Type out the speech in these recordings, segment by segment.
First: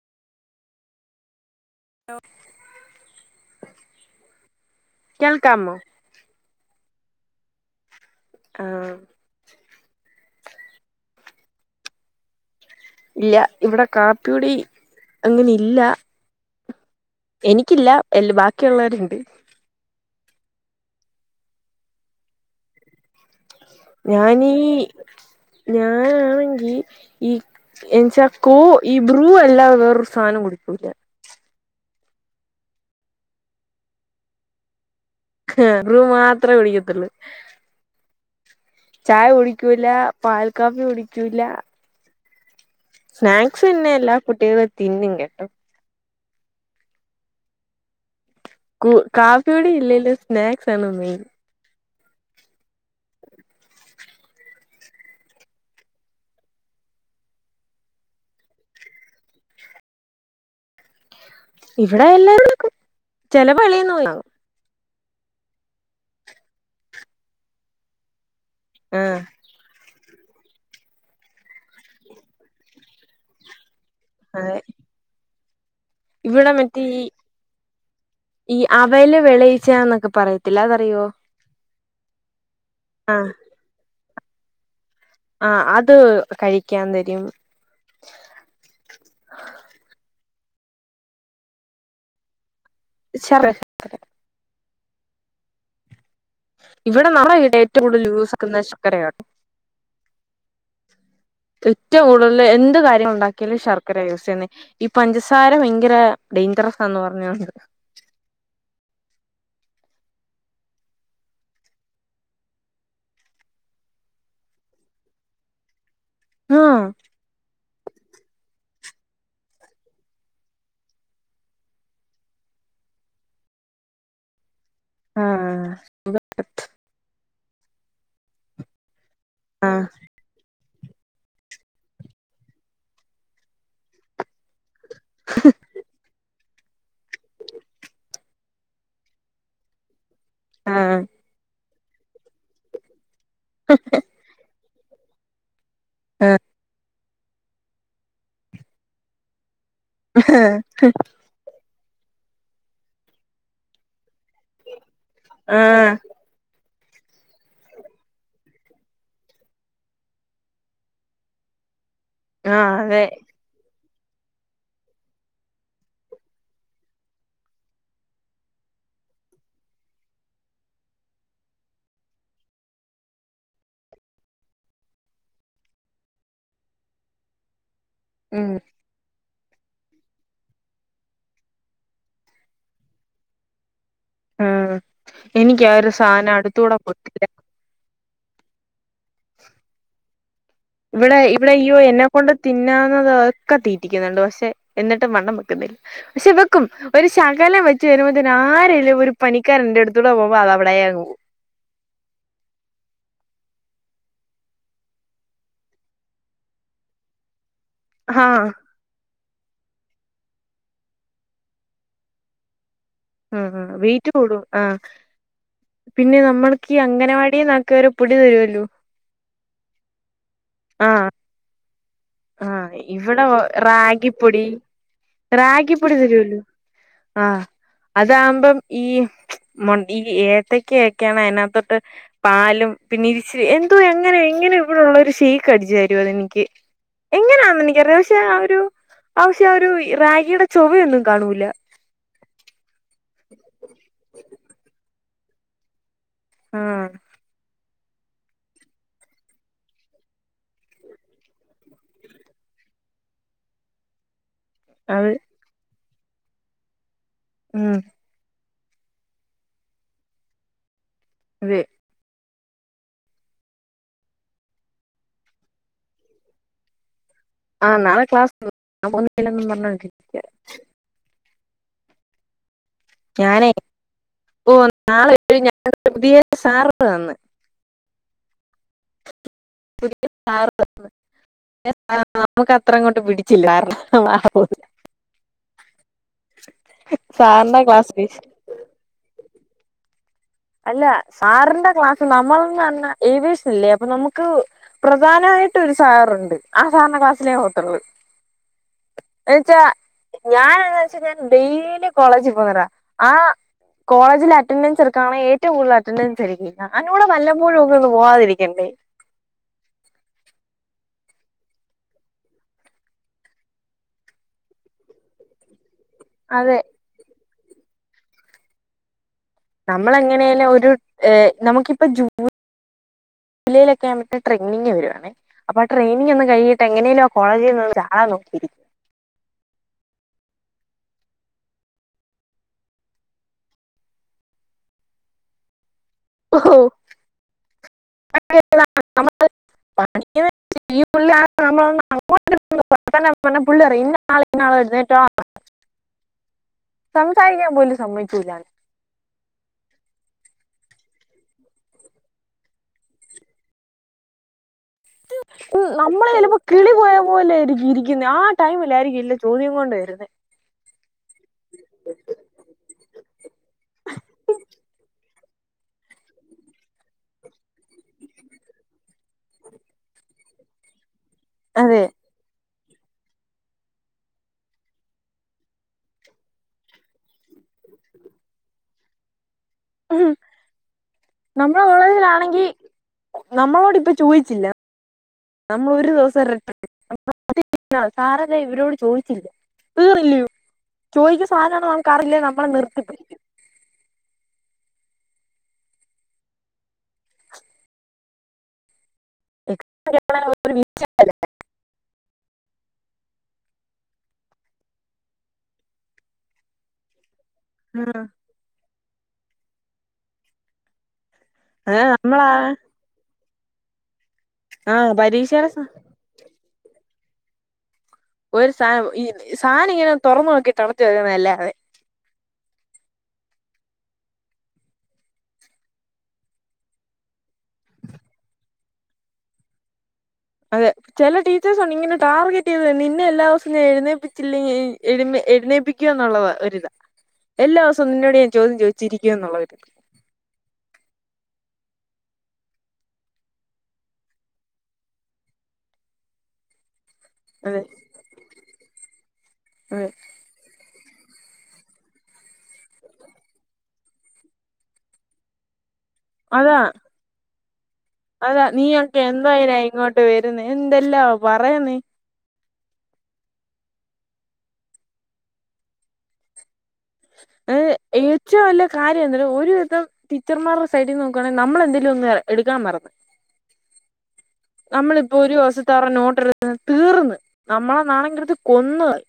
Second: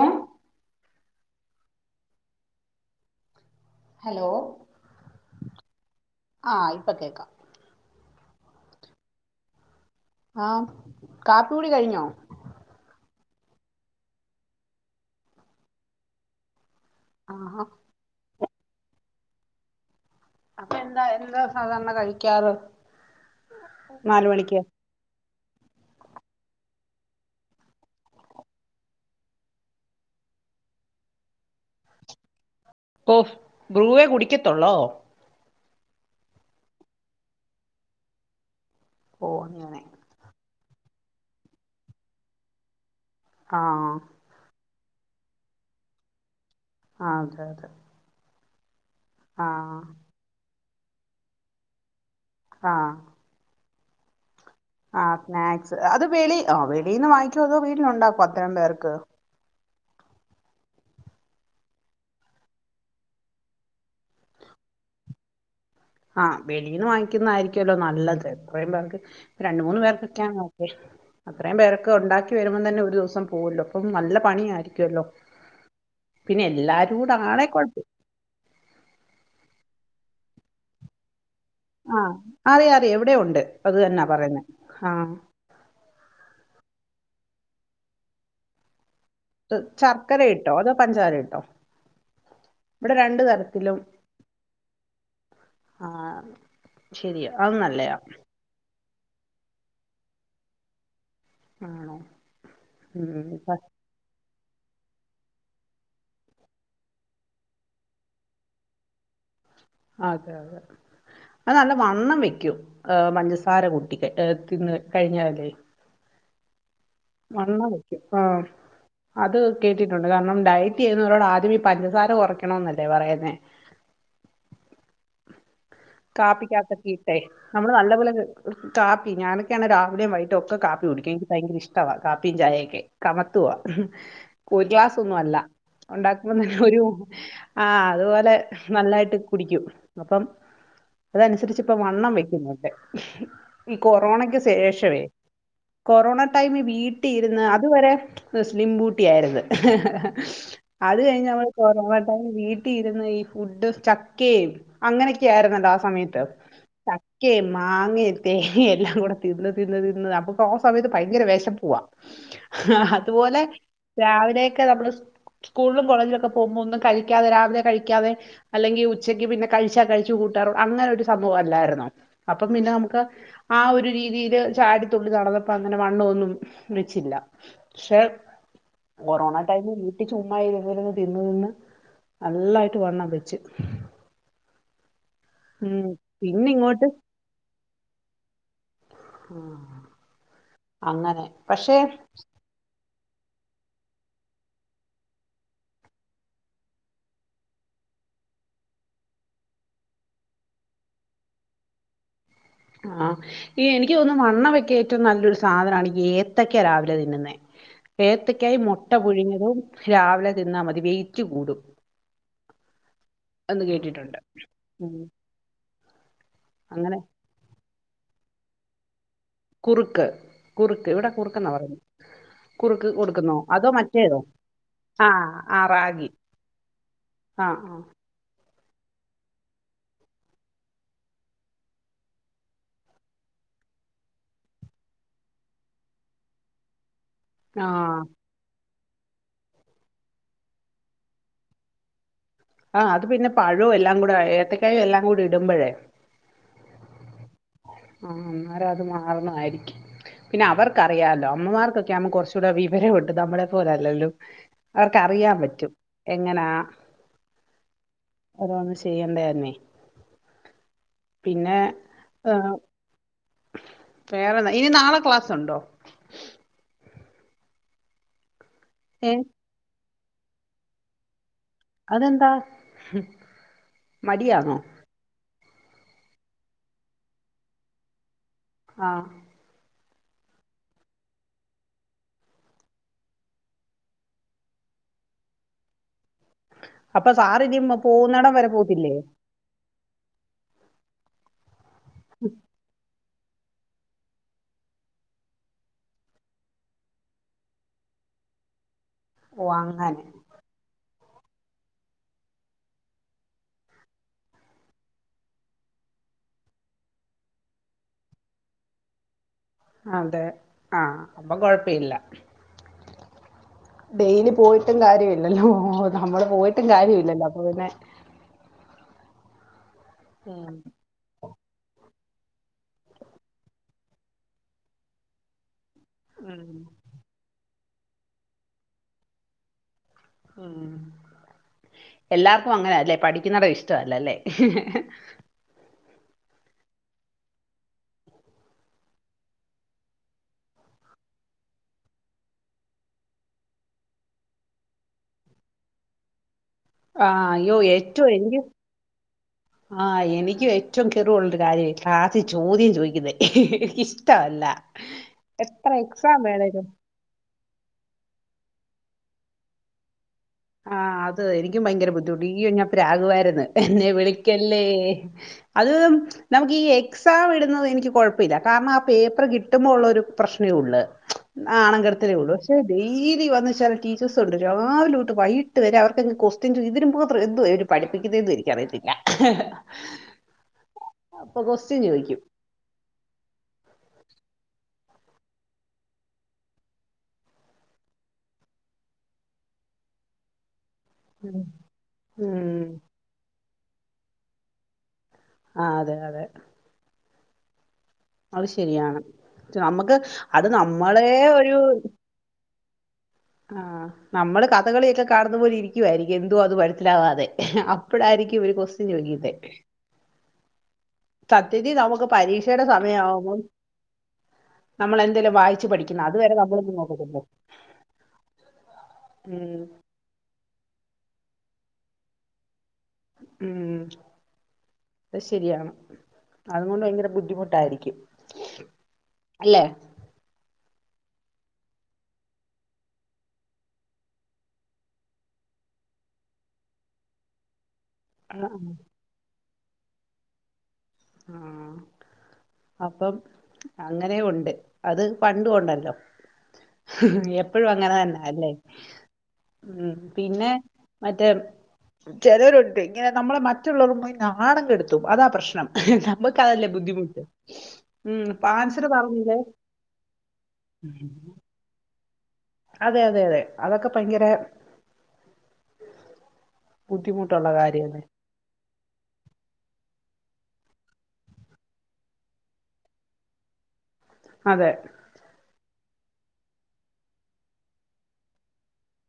ഏഹ് ലോ ഹലോ കേൾക്കാമോ ആഹ് ഇപ്പൊ കേക്കാം. ആഹ് ആഹ് കാപ്പി കുടി കഴിഞ്ഞോ? ഇല്ല ഇവിടെ കാപ്പിടി അങ്ങനെ ഇല്ല ആഹാ എനിക്കില്ല എ ബാക്കിയുള്ളവരുണ്ട് അപ്പൊ എന്താ എന്താ സാധാരണ കഴിക്കാറ് നാല് ഞാനീ മണിക്ക് ഞാന ഈ എച്ചാ കോ ഈ ബ്രൂ എല്ലാത വേറൊരു സാധനം കുടിക്കൂ ല്ല കൊഫ് ബ്രൂവേ കുടിക്കത്തുള്ളോ ബ്രൂ മാത്രേ കുടിക്കത്തിുള്ളൂ ചായ ഓ അങ്ങനെ കുടിക്കൂല പാൽ കാഫി കുടിക്കൂല്ല സ്നാക്സും ആഹ് ഇന്നല്ല കുട്ടികള തിന്ന കേട്ടോ ആ അതെ അതെ കാപ്പിയുടെ ആഹ് ഇലേലും സ്നാക്സ് ആണ് മെയിൻ ആഹ ആ സ്നാക്സ് അത് വെളി ആ വെളിൽന്ന് വാങ്ങിക്കോ അതോ വീട്ടിലുണ്ടാക്കും അത്തരം പേർക്ക് ഇവിടെ എല്ലാരരുംക്കും ചെലവളിയന്നന്നാും ആഹ് വെളീന്ന് വാങ്ങിക്കുന്നതായിരിക്കുമല്ലോ നല്ലത് എപ്പോഴേർക്ക് ആഹ് രണ്ട മൂന്ന്ു പേർക്ക് അത്രയും പേരൊക്കെ ഉണ്ടാക്കി വരുമ്പ തന്നെ ഒരു ദിവസം പോവല്ലോ അപ്പം നല്ല അതെ പണിയായിരിക്കല്ലോ ഇവിടെ മറ്റേ ഈ ആണേ കുഴപ്പം ഈ അവല് വെളയിച്ചന്നൊക്കെ പറയുന്നു പട്ടല്ലാതറിയോ ആഹ അറിം അ റിം ഇ വിടെയുണ്ട് അത് തന്നാ പറയുന്ന ആ അത് കഴിക്കാൻ തരും ശർക്കര ഇട്ടോ അതോ പഞ്ചാര ഇട്ടോ ഇവിടെ രണ്ടു ശർ തരത്തിലും ആഹ ഇവിടെ നളെ വീടെ ഏറ്റവും കൂടുതൽ യൂസാ ക്കുന്ന ഷർ ക്കരയാ ആണോ ഏറ്റവും കൂടുതൽ എന്ത് കാര്യം ഉം, ഉണ്ടാക്കിയാലും പ- ശർക്കര യൂ സന്നെ ഈ പഞ്ചസാര ഭയങ്കര ഡെയിഞ്ചറസ ന്ന് പറഞ്ഞണ്ട് അതെ അതെ അത് നല്ല വണ്ണം വെക്കും ഏ പഞ്ചസാര കുട്ടിക്ക്ഏ തിന്ന് കഴിഞാല് ആഹ വണ്ണംവെക്കും. ആഹ അത് കേട്ടിട്ടുണ്ട് കാരണം ഡയറ്റ് ചെയ്യുന്നവരോട് ആദ്യം ഈ പഞ്ചസാര കുറയ്ക്കണന്നല്ലേ പറയുന്നേ. [inaudible] ആഹ് കാപ്പിക്കാക്കകിട്ടേ നമ്മള് നല്ല പോലെ കാപ്പി, ഞാനൊക്കെയാണ് രാവിലെയും വൈകിട്ടോക്കെ കാപ്പി എനിക്ക് ഭയങ്കര ഇഷ്ട കാപ്പിയും ചായയൊക്കെ, കമത്തുവാ ഒരു ഗ്ലാസ് നുമല്ല. ഉണ്ടാകു ഒരു ആ അതുപോലെ നല്ലായിട്ട് കുടിക്കും അപ്പം ആഹ് അതനുസരിച്ച് ഇപ്പ വണ്ണം വെക്കുന്നുണ്ട്. ഈ കൊറോണക്ക് ശേഷം വേ കൊറോണ ആഹ് ടൈമ വീട്ടിൽ ഇരുന്ന് അതുവരെ സ്ലിംബൂട്ടി ആയിരുന്നു അത് കഴിഞ്ഞ നമ്മള് കൊറോണടൈം വീട്ടി ഇരുന്ന് ഈ ഫുഡ് ചക്കയും അങ്ങനെ ആയിരുന്നല്ലോ ആ ആഹ് സമയത്ത് ചക്കേം, മാങ്ങേ, തേങ്ങേ എല്ലാം കൂടെ തിന്ന് തിന്ന് തിന്ന് അപ്പൊക്ക് ആ സമയത്ത് ഭയങ്കര വിശപ്പവാ ആഹ് ആ അതെ അതുപോലെ രാവിലെയൊക്കെ നമ്മള് സ്കൂളും കോളേജിലും ഒക്കെ പോകുമ്പോ ഒന്നും കഴിക്കാതെ രാവിലെ കഴിക്കാതെ അല്ലെങ്കിൽ ഉച്ചയ്ക്ക് പിന്നെ കഴിച്ചാ കഴിച്ച [unintelligible] അങ്ങനെ സംഭവല്ലാരുന്നോ. അപ്പ പിന്നെ നമുക്ക് ആ ഒരു രീതില് ചാടിതു നടന്നപ്പ അങ്ങനെ വണ്ണോം ഒന്നും വചില്ല. പക്ഷ ഉം കൊറോണാ [unintelligible] വീട്ടി ചുമ്മായി ഇരുന്ന് തിന്നു തിന്ന് നല്ലായിട്ട് വണ്ണം വെച്ച്. ആഹ എനിക്ക് ആ ഉം ഒരു സാധനം പിന്നെ അടുത്തൂടെ ഇങ്ങോട്ട് പൊയിട്ടില്ല. ആ ഇവിടെ അങ്ങനെ ഇവിടെയ്യോ പക്ഷെ എന്നെക്കൊണ്ട് തിന്നാ ക്കെ തീറ്റിക്കുന്നുണ്ട്. പക്ഷെ എന്നിട്ടും വണ്ണം വെക്കുന്നില്ല പക്ഷെ വെക്കും ഒരു ശകലം വെച്ച് വരതിന്ആരലും ഒരു പണിക്കാരൻ എന്റെ അടുത്തൂടെ പോക്പോ അത അവളെ വെളയാകും. ആഹ ഈ എനിക്ക് തോന്നുന്നു വണ്ണം വെക്കാൻഏറ്റവും നല്ലൊരു സാധനമാണ്ഏത്തക്ക രാവിലെ തിന്നുന്നേ. ആഹ് ഏത്തക്കായി മുട്ട പുഴിങ്ങത തും രാവിലെ തിന്നാ മതി വെയിറ്റ് കൂടും. ആ ആ എന്ന് വെയിറ്റ് കേട്ടിട്ടുണ്ട് കൂടും. ആ ഉം പിന്നെ നമ്മൾക്ക് അങ്ങനെ അംഗനവാടിയന്നക്ക ഒരു പൊടി തരുവല്ലോ. കുറുക്ക് കുറുക്ക് ആഹ് ഇവിടെ കുറുക് എന്നാ പറയുന്നത്. ആഹ് കുറുക്ക് ഇവിടെ ക്ന്നോ അതോ മറ്റേതോ റാഗിപ്പൊടി ആഹ ആ റാഗിപ്പൊടി റാഗി. തരുവല്ലോ ആഹ് ആഹ അതാകുമ്പം ഈ ഈ ഏത്തക്കക്കെയാണ് അതിനകത്തൊട്ട് പാലും പി [unintelligible] രിച്ച എന്തോ എങ്ങനെ എങ്ങനെ ഇവിടെള്ളവർ ഷെയ്ക്ക് അടിച്ചുതരും അതെനിക്ക്. എങ്ങനെയാ എനിക്കറ ആഹ് പക്ഷെ ആ ഒരു ആശ്യ ആ ഒരു റാഗിയുടെ ചൊവൊന്നും കാണൂല. ആ അത് പിന്നെ പഴവും എല്ലാം കൂടെ ഏത്തക്കായ എല്ലാം കൂടി ഇടുമ്പഴേ ആഹ ആഹ അന്നേരം അത് മാറുന്നതായിരിക്കും. പിന്നെ അവർക്കറിയാലോ അമ്മമാർക്കൊക്കെ ആകുമ്പോ കുറച്ചൂടെ വിവരമുണ്ട്. നമ്മളെ പോലെല്ലല്ലോ. അവർക്ക് അത് അറിയാൻ പറ്റും എങ്ങനാ. ഉം അതൊന്ന് ചെയ്യണ്ടേന്നേ പിന്നെ. അതെ ആ വേറെന്താ ഇനി നാളെ ക്ലാസ്സ്ണ്ടോ. ആഹ് നാളെ ക്ലാസ്ണ്ട്. ഞാൻ ഏ പോവിലെന്ന് പറഞ്ഞിരിക്ക. അതെന്താ ഞാനേ ഓ മടിയാണോ നാളെ. [unintelligible] പുതിയ സാറ് വന്നു. ആഹ് പുതിയ സാർ വന്ന് നമുക്ക് അത്ര അങ്ങോട്ട് പിടിച്ചില്ലാർന്ന് ആഹ് അപ്പൊ സാറ് ഇനി സാറിന്റെ ക്ലാസ് പോകുന്നടം വരെ പോകത്തില്ലേ. അല്ല സാറിന്റാ ക്ലാസ് നമ്മൾന്ന് പറഞ്ഞ. ഏവിയേഷൻല്ലേ അപ്പൊ നമുക്ക് പ്രധാനായിട്ടും ഒരു സാറുണ്ട് ആ സാറിന്റേ ക്ലാസ്സിലേ പോകത്തുള്ളു. ഓ [unintelligible] അങ്ങനെ ഞാൻ ച്ച് ഞാൻ ഡെയിലി കോളേജിൽ പോകുന്നറാ ആ കോളേജിൽ അറ്റെൻഡൻസ് റി കാണാൻ ഏറ്റവും കൂടുതൽ അറ്റൻഡൻസ് എനിക്ക് ആയിരിക്കും ഞാൻ കൂടെ വല്ലപ്പോഴും ഒക്കെ ഒന്ന് പോവാതിരിക്കണ്ടേ. അതെ ആഹ് അപ്പൊ കൊഴപ്പയില്ല. ഡെയിലി പോയിട്ടും കാര്യം ഇല്ലല്ലോ നമ്മള് അതെ പോയിട്ടും കാര്യം ഇല്ലല്ല് അതന്നെ. നമ്മള് എങ്ങനെലും ഒരു ഏഹ് നമുക്കിപ്പം ജൂ ണിലോക്കെയാമിട്ട് ട്രെയിനിങ് വരുവണേ അപ്പൊ ആ ട്രെയിനിങ് ഒന്ന് ഉം കഴിയാട്ട് എങ്ങനെലും ആ കോളേജിന്ന് ഒന്ന് ചാടാൻ നോക്കിരി ഉം എല്ലാർക്കും അങ്ങനാല്ലേ പഠിക്കുന്നാടം ഇഷ്ടല്ലല്ലേ ഓഹോ [unintelligible] ഈ പുള്ളി ആഹ് നമ്മൾ ഒന്ന് അങ്ങോട്ട് [unintelligible] വർത്താനം പറഞ്ഞ പുള്ളി അറിയും ഇന്നാ ആള് ഇന്നാ ആള് എഴുന്നേറ്റോ ആഹ് സംസാരിക്കാൻ അയ്യോ പോലും ഏറ്റവും സമ്മതിക്കൂല്ല എൻഡി ആഹ് എനിക്കും ഏറ്റവും കെറിവുള്ളരു കാര്യമായി ക്ലാസി ചോദ്യം ചോദിക്കുന്ന എനിക്കിഷ്ടമല്ല. രു ഹ് എത്ര എക്സാം നമ്മളെലപ്പോ വേണേലും കിളി പോയ പോലൊയിരിക്കും ഇരിക്കുന്ന ആ ടൈമിലായിരിക്കു ഇല്ല ചോദ്യം കൊണ്ട് വരുന്നേ. ആഹ് അത് എനിക്കും ഭയങ്കര ബുദ്ധിമുട്ട് യ്യോ ഞാൻ പ്രാകുവാര്ന്ന് എന്നെ വിളിക്കല്ലേ അത് നമുക്ക് ഈ എക്സാം ഇടുന്നത് എനിക്ക് കുഴപ്പ ഇല്ല. കാരണം ആ പേപ്പർ കിട്ടുമ്പോൾ ഉള്ള ഒരു പ്രശ്നേ ഉള്ള് അതെ ആണങ്കടത്തലേ ഉള്ളൂ ക്ഷേ ഡെയിലി വന്നച്ചാൽ ടീച്ചേഴസ് ഉണ്ട് രാവിലെ ട്ട് വൈകിട്ട് വരെ അവർക്കെത് ക്വസ്റ്റൻ് ഇതിന് മത്ര എന്തുവ അവര് പഠിപ്പിക്കുന്നേന്ന് എനിക്കറിയത്തില്ല ആഹ അപ്പൊ നമ്മള ക്വസ്റ്റ്യൻ ചോദിക്കും കോളേജിലാണെങ്കി നമ്മളോട് ഇപ്പൊ ചോയിച്ചില്ല. നമ്മൾ ഒരു ദിവസം [unintelligible] എന്ന സാറതെ ഇവരോട് ചോദിച്ചില്ല തീറില്ലയോ. ചോദിക്ക് സാനാണോ നമ്ക്കറീല്ലേ നമ്മളെ ഉം നിർത്തിപ്പിക്കും ആഹ് അതെ അതെ അത് ശരിയാണ് നമുക്ക് അത് നമ്മളെ ഒരു ആഹ് നമ്മള് കഥകളിയൊക്കെ കാണുന്ന പോലിരിക്കുവായിരിക്കും എന്തുവാ ഇത് മനസിലാവാതെ അപ്പഴായിരിക്കും ഒരു ക്വസ്റ്റ്യൻ ചോയ്കുന്നേ സത്യത്തി ഏഹ് നമുക്ക് നമ്മളാ പരീക്ഷയുടെ സമയമാവുമ്പം ആഹ് നമ്മള്ന്തെലും പരീക്ഷയുടെ വായിച്ചു പഠിക്കുന്ന അതുവരെ നമ്മളൊന്നും നോക്കണ്ടി [unintelligible] ഒരു സാനം ഈ സാനം ഇങ്ങനെ തുറന്ന് നോക്കി കളത്തി വെക്കുന്നല്ലാതെ ഉം അത് ശരിയാണ് അതുകൊണ്ട് ഭയങ്കര ബുദ്ധിമുട്ടായിരിക്കും. അല്ലേ അതെ ചില ടീച്ചേഴ്സ് ഉണ്ട് ഇങ്ങനെ ടാർഗറ്റ് ചെയ്ത് നിന്നെ എല്ലാ ദിവസവും ഞാ എഴുന്നേപ്പിച്ചില്ലെ [unintelligible] നീപ്പിക്ക്യാ എന്നുള്ളത് ഒരിതാ. എല്ലാസും തൊന്നിനോട് ഞാൻ ആ ചോദ്യം ചോയ്ച്ചിരിക്കും ന്നുള്ളര്ത് ആഹ് അപ്പം അങ്ങനെ ഉണ്ട് അത് പണ്ടു ഉണ്ടല്ലോ അതെ എപ്പഴും അങ്ങനെ തന്നെല്ലേ അതെ ഉം പിന്നെ മറ്റേ ചിലരുണ്ട് ങ്ങനെ നമ്മളെ മറ്റുള്ളവരും പോയി നാണം കെടുത്തു അതാ പ്രശ്നം നമ്മക്ക് അതാ അതല്ലേ ബുദ്ധിമുട്ട് ഉം അതാ പാൻസര പറഞ്ഞില്ലേ ഇല്ലാ പറയന്നെ അതെ അതെ അതെ അതൊക്കെ ഭയങ്കര ബുദ്ധിമുട്ടുള്ള ഏ കാര്യമല്ലേ ഏച്ചു അല്ല കാര്യം എന്തര് ഒരുവിധം ടീച്ചർമാരുടെ സൈഡിൽ നോക്കാണെങ്കി നമ്മള എന്തെലും ഒന്ന് എടുക്കാൻ മറന്ന് അതെ നമ്മള് ഇപ്പോ ഒരുസ [unintelligible] നോട്ടെടു തീർന്ന് നമ്മളെ നാണം കെടുത്തി കൊന്ന് കളയും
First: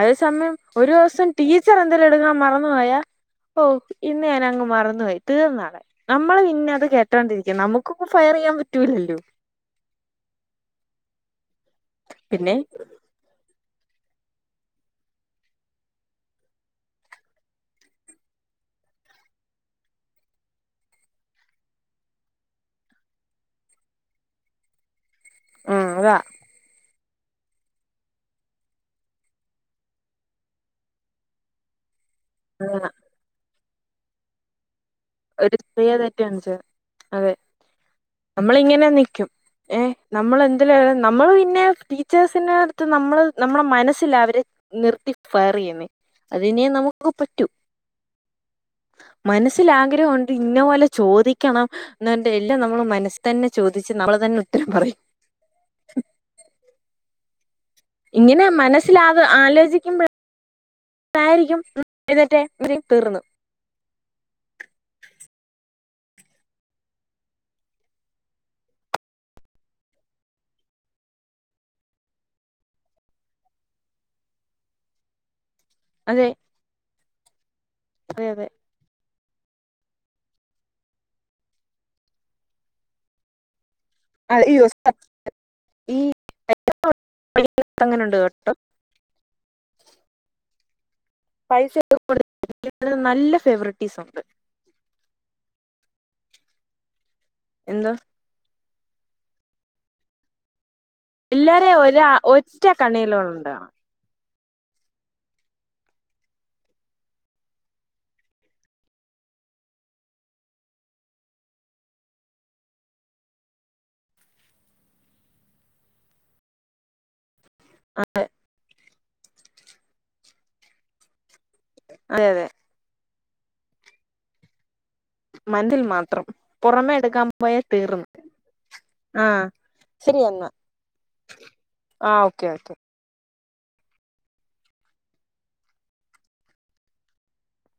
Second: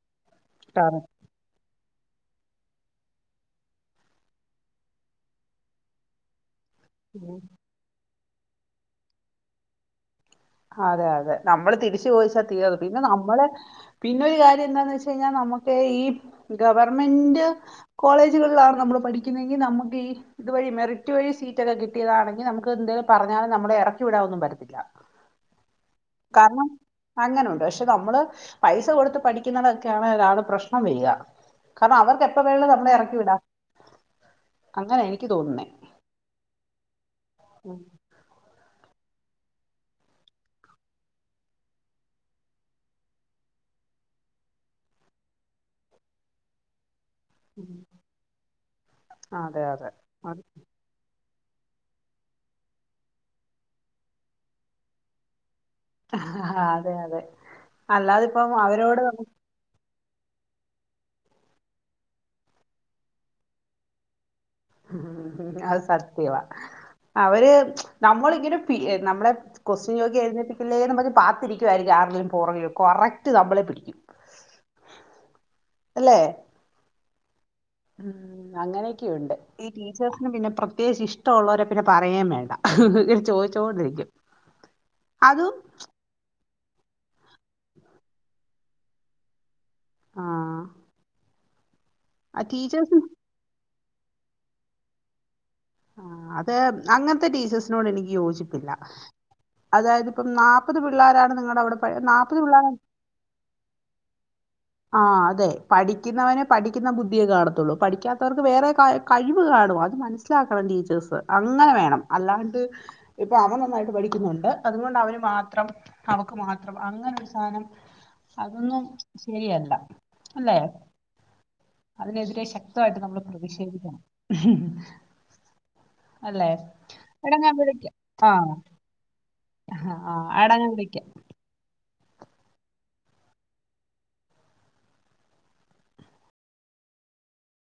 അത് സമയം ടാറ്. ഒരൂസം ടീച്ചർ എടുക്കാൻ മറന്നു പോയാ ഓ ഇന്ന് ഞാൻ അങ്ങ് മറന്നു പോയി തീർന്നവിടെ നമ്മള് പിന്ന ത് കേട്ടാണ്ടിരിക്ക നമുക്കിപ്പൊ ഫയർ ചെയ്യാൻ പറ്റൂല്ലല്ലോ അതെ അതെ നമ്മള് തിരിച്ചു ചോദിച്ചാൽ തീർ പിന്നെ നമ്മളെ പിന്നെ ഒരു കാര്യം എന്താന്ന് വെച്ചു കഴിഞ്ഞാൽ നമുക്ക് ഈ ഗവർമെന്റ് കോളേജുകളിലാ [unintelligible] നമ്മൾ പഠിക്കുന്നെങ്കി നമുക്ക് ഈ ഇത് വഴി മെറിറ്റ് വഴി സീറ്റൊക്കെ കിട്ടിയതാണെകി നമുക്ക് എന്തെലും പറഞ്ഞാല് നമ്മ എറക്കി വിടാവൊന്നും പറ്റത്തില്ല ഉം അതാ കാരണം അങ്ങനെണ്ട് പക്ഷെ നമ്മള് പൈസ കൊടുത്ത് പഠിക്കുന്നണൊക്കേണ് പ്രശ്നം വരിക കാരണം അവർക്ക് എപ്പ വേണെലും നമ്മളെ എറക്കി വിടാം അങ്ങനെ എനിക്ക് ഒരു തോന്നുന്നേ ചെറിയ തെറ്റ കാണിച്ചത് അതെ ഉം നമ്മളിങ്ങനെ നിക്കും ഏ നമ്മൾ എന്ത്ല നമ്മള് പിന്നെ ടീച്ചേഴ്സിനടുത്ത് നമ്മള് നമ്മളുടെ മനസ്സില അവരെ നിർത്തി ഫയറേയ്യുന്നേ അതിനെ നമു ക്ക് പറ്റു അതെ മനസ്സിൽ അതെ ആഗ്രഹം ഒണ്ട് അത് ഇന്ന പോലെ ചോദി ക്കണം എന്ന് പറഞ്ഞിട്ട് എല്ലാം നമ്മള് മനസ് തന്നെ ചോദിച്ച് നമ്മള് തന്നെ ഉത്തരം പറയും ആഹ് അതെ അതെ ഇങ്ങനെ അല്ലാതിപ്പം അവരോട് [unintelligible] ഉം എഴുന്നേറ്റെ [unintelligible] തീർന്ന് അത് സത്യവാ അവര് നമ്മളിങ്ങനെ പി നമ്മളെ ക്വാസ്റ്റ്യാൻ ചോയ്ക്കാൻ എഴുന്നേൽപ്പിക്കല്ലേന്നും പറഞ്ഞ് പത്തിരിക്കുവായിരിക്കും [unintelligible] പോറകിലും കറക്റ്റ് നമ്മളെ പിടിക്കും അല്ലെ അതെ അതെ അതെ ഉം അങ്ങനെ ക്കെയുണ്ട് ഈ ടീച്ചേഴ്സിന് പിന്നെ പ്രത്യേകിച്ച് ഇഷ്ട്ടോള്ളവരെ പിന്നെ പറയേം വേണ്ട ചോദിച്ചോണ്ടിരി [unintelligible] ഈ [unintelligible] അങ്ങനൊണ്ട് കേട്ടോ ആഹ് പൈസ ആ [unintelligible] ടീച്ചേഴ്സ് നല്ല ഫേവറിറ്റീസ് ഒണ്ട് ആഹ് അത് അങ്ങനത്തെ ടീച്ചേഴ്സിനോട് എന്താ എനിക്ക് യോജിപ്പില്ല അതായത് ഇപ്പം നാ മുപ്പത് പിള്ളാരാണ് നിങ്ങടെ അവ്ടെ എല്ലാരേം പ ഒരാ നാല്പ്പത് ഒറ്റ പിള്ളരാ കണ്ണീലോണ്ട് കാണാം. ആഹ് അതെ പഠിക്കുന്നവന് പഠിക്കുന്ന ബുദ്ധിയെ കാണത്തുള്ളൂ പഠിക്കാത്തവർക്ക് വേറെ ക കഴിവ് കാ ണും അത് മനസ്സിലാക്കണം ടീച്ചേഴ്സ് അങ്ങനെ വേണം അല്ലാണ്ട് ഇപ്പ അവൻ നന്നായിട്ട് പഠിക്കുന്നുണ്ട് അതുകൊണ്ട് അവന് മാത്രം അവക്ക് മാത്രം അങ്ങനെ ഒരു സാനം അതൊന്നും ശരിയല്ല അല്ലേ അതെ അതിനെതിരെ അതെ ശക്തവായിട്ട് നമ്മള് പ്രതിഷേധിക്കണം മാന്തിൽ മാത്രം അല്ലേ പുറമെ എടുക്കാൻ എടാ പോയ ഞാൻ തീർന്ന് ആഹ് ആഹ് ശരി ആഹ് എന്നാ ടാ വിളിക്കാ ആഹ് ഓക്കെ ഓക്കെ